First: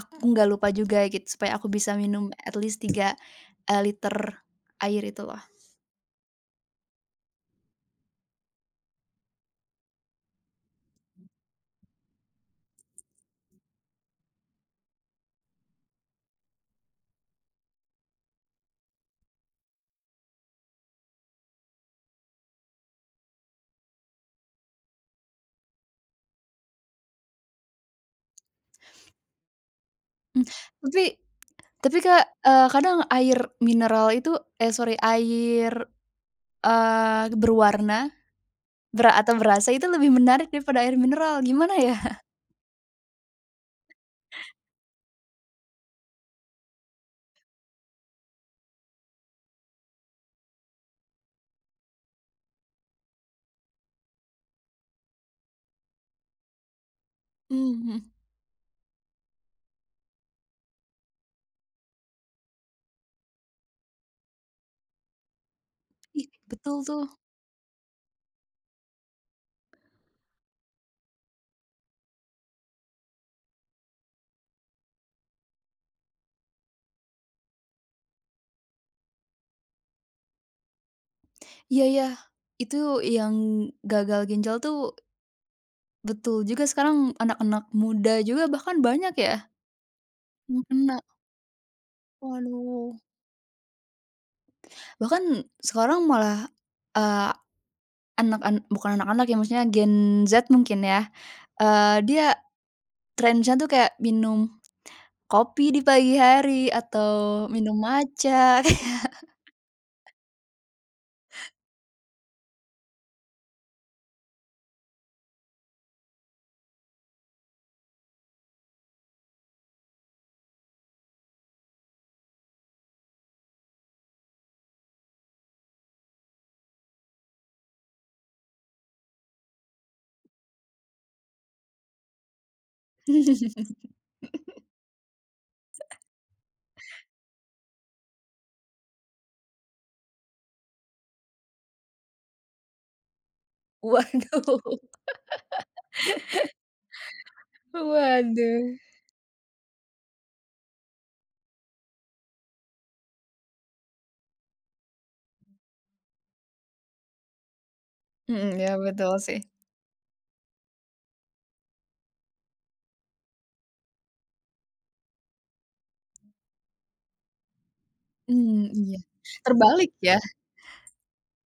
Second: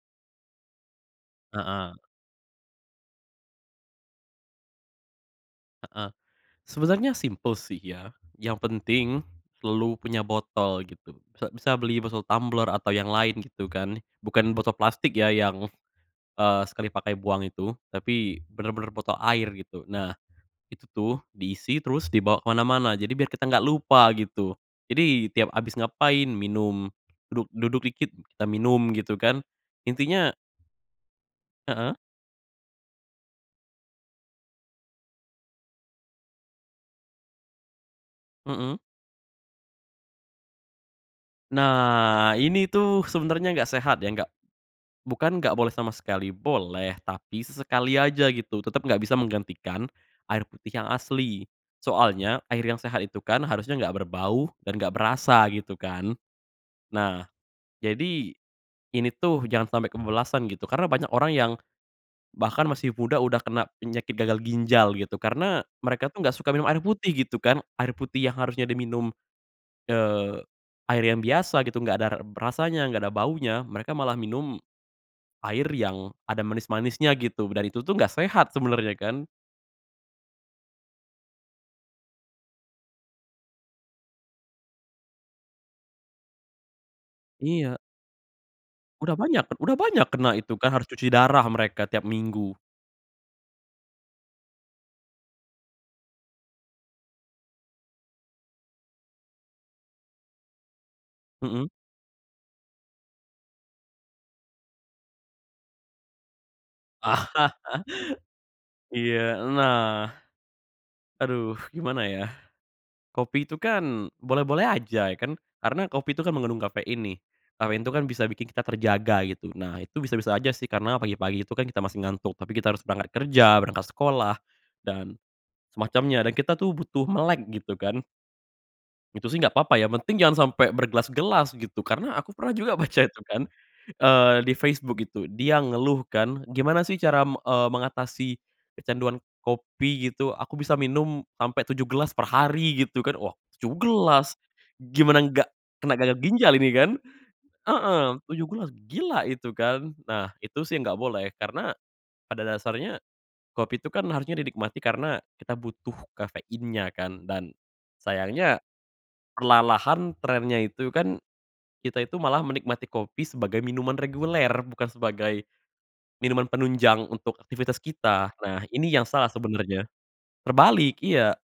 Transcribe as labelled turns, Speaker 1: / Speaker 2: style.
Speaker 1: Aku nggak lupa juga gitu supaya aku bisa
Speaker 2: Heeh.
Speaker 1: minum at least 3, eee, liter air itu loh.
Speaker 2: Heeh. Sebenernya simpel sih ya, yang penting selalu punya botol gitu sa bisa beli botol tumbler atau yang lain gitu kan bukan botol plastik ya yang, eee, sekali pakai buang itu tapi bener-bener botol air gitu. Nah itu tuh diisi terus dibawa ke mana-mana jadi biar kita nggak lupa gitu. Jadi tiap abis ngapain minum, duduk duduk dikit kita minum gitu kan intinya
Speaker 1: Hmm, tapi
Speaker 2: Heeh.
Speaker 1: tapi Kak, eee, kadang air mineral itu eh sori air, eee, berwarna
Speaker 2: Mhm.
Speaker 1: ber atau berasa itu lebih menarik daripada air mineral, gimana ya?
Speaker 2: Nah, ini tuh sebenernya gak sehat ya, nggak bukan nggak boleh sama sekali, boleh tapi sesekali aja gitu tetep nggak bisa menggantikan air putih yang asli. Soalnya air yang sehat itu kan harusnya nggak berbau dan nggak berasa gitu kan. Nah
Speaker 1: Hmm, mhm.
Speaker 2: jadi ini tuh jangan sampai kebablasan gitu karena banyak orang yang bahkan masih muda udah kena penyakit gagal ginjal, gitu. Karena mereka tuh
Speaker 1: Ih,
Speaker 2: nggak suka minum air
Speaker 1: betul
Speaker 2: putih
Speaker 1: tuh.
Speaker 2: gitu kan, air putih yang harusnya diminum, eee, air yang biasa gitu, nggak ada r berasanya, nggak ada baunya. Mereka malah minum air yang ada manis-manisnya gitu dan itu tuh nggak sehat sebenernya kan.
Speaker 1: Iya ya, itu yang gagal ginjal tuh betul juga, sekarang anak-anak
Speaker 2: Iya.
Speaker 1: muda juga bahkan banyak
Speaker 2: Udah banyak
Speaker 1: ya?
Speaker 2: udah banyak kena itu
Speaker 1: Hmm,
Speaker 2: kan harus
Speaker 1: kena.
Speaker 2: cuci darah mereka tiap minggu.
Speaker 1: Waduh. Bahkan sekarang malah, eee, anak an bukan anak-anak ya, maksudnya Gen Z mungkin ya,
Speaker 2: Mhm.
Speaker 1: eee, dia trennya tuh kayak minum kopi di pagi hari atau minum matcha. Kayak
Speaker 2: Iya nah. Aduh gimana ya, kopi itu kan boleh-boleh aja kan karena kopi itu kan mengandung kafein nih, kafein tuh kan bisa bikin kita terjaga gitu. Nah itu bisa-bisa aja sih karena pagi-pagi itu kan kita masih ngantuk, tapi kita harus berangkat kerja, berangkat sekolah dan semacamnya dan kita tuh butuh melek gitu kan. Itu sih nggak apa-apa, yang penting jangan sampe bergelas-gelas gitu. Karena aku pernah juga baca itu kan, eee, di Facebook gitu dia ngeluh kan, "Gimana sih cara, eee, mengatasi kecanduan kopi gitu? Aku bisa minum sampai 7 gelas perhari." Gitu kan wah, 7 gelas,
Speaker 1: Waduh.
Speaker 2: gimana gak kena gagal ginjal ini kan? Heeh, 7 gelas,
Speaker 1: Waduh.
Speaker 2: gila itu kan. Nah itu sih nggak boleh, karena pada dasarnya kopi itu kan harusnya dinikmati karena kita butuh kafeinnya kan dan
Speaker 1: Mhm,
Speaker 2: sayangnya,
Speaker 1: iya betul sih.
Speaker 2: perlahan-lahan, trennya itu kan kita itu malah menikmati kopi sebagai minuman reguler bukan sebagai minuman penunjang untuk aktivitas kita. Nah
Speaker 1: Hmm
Speaker 2: ini
Speaker 1: iya.
Speaker 2: yang salah sebenarnya,
Speaker 1: Terbalik ya.
Speaker 2: terbalik, iya.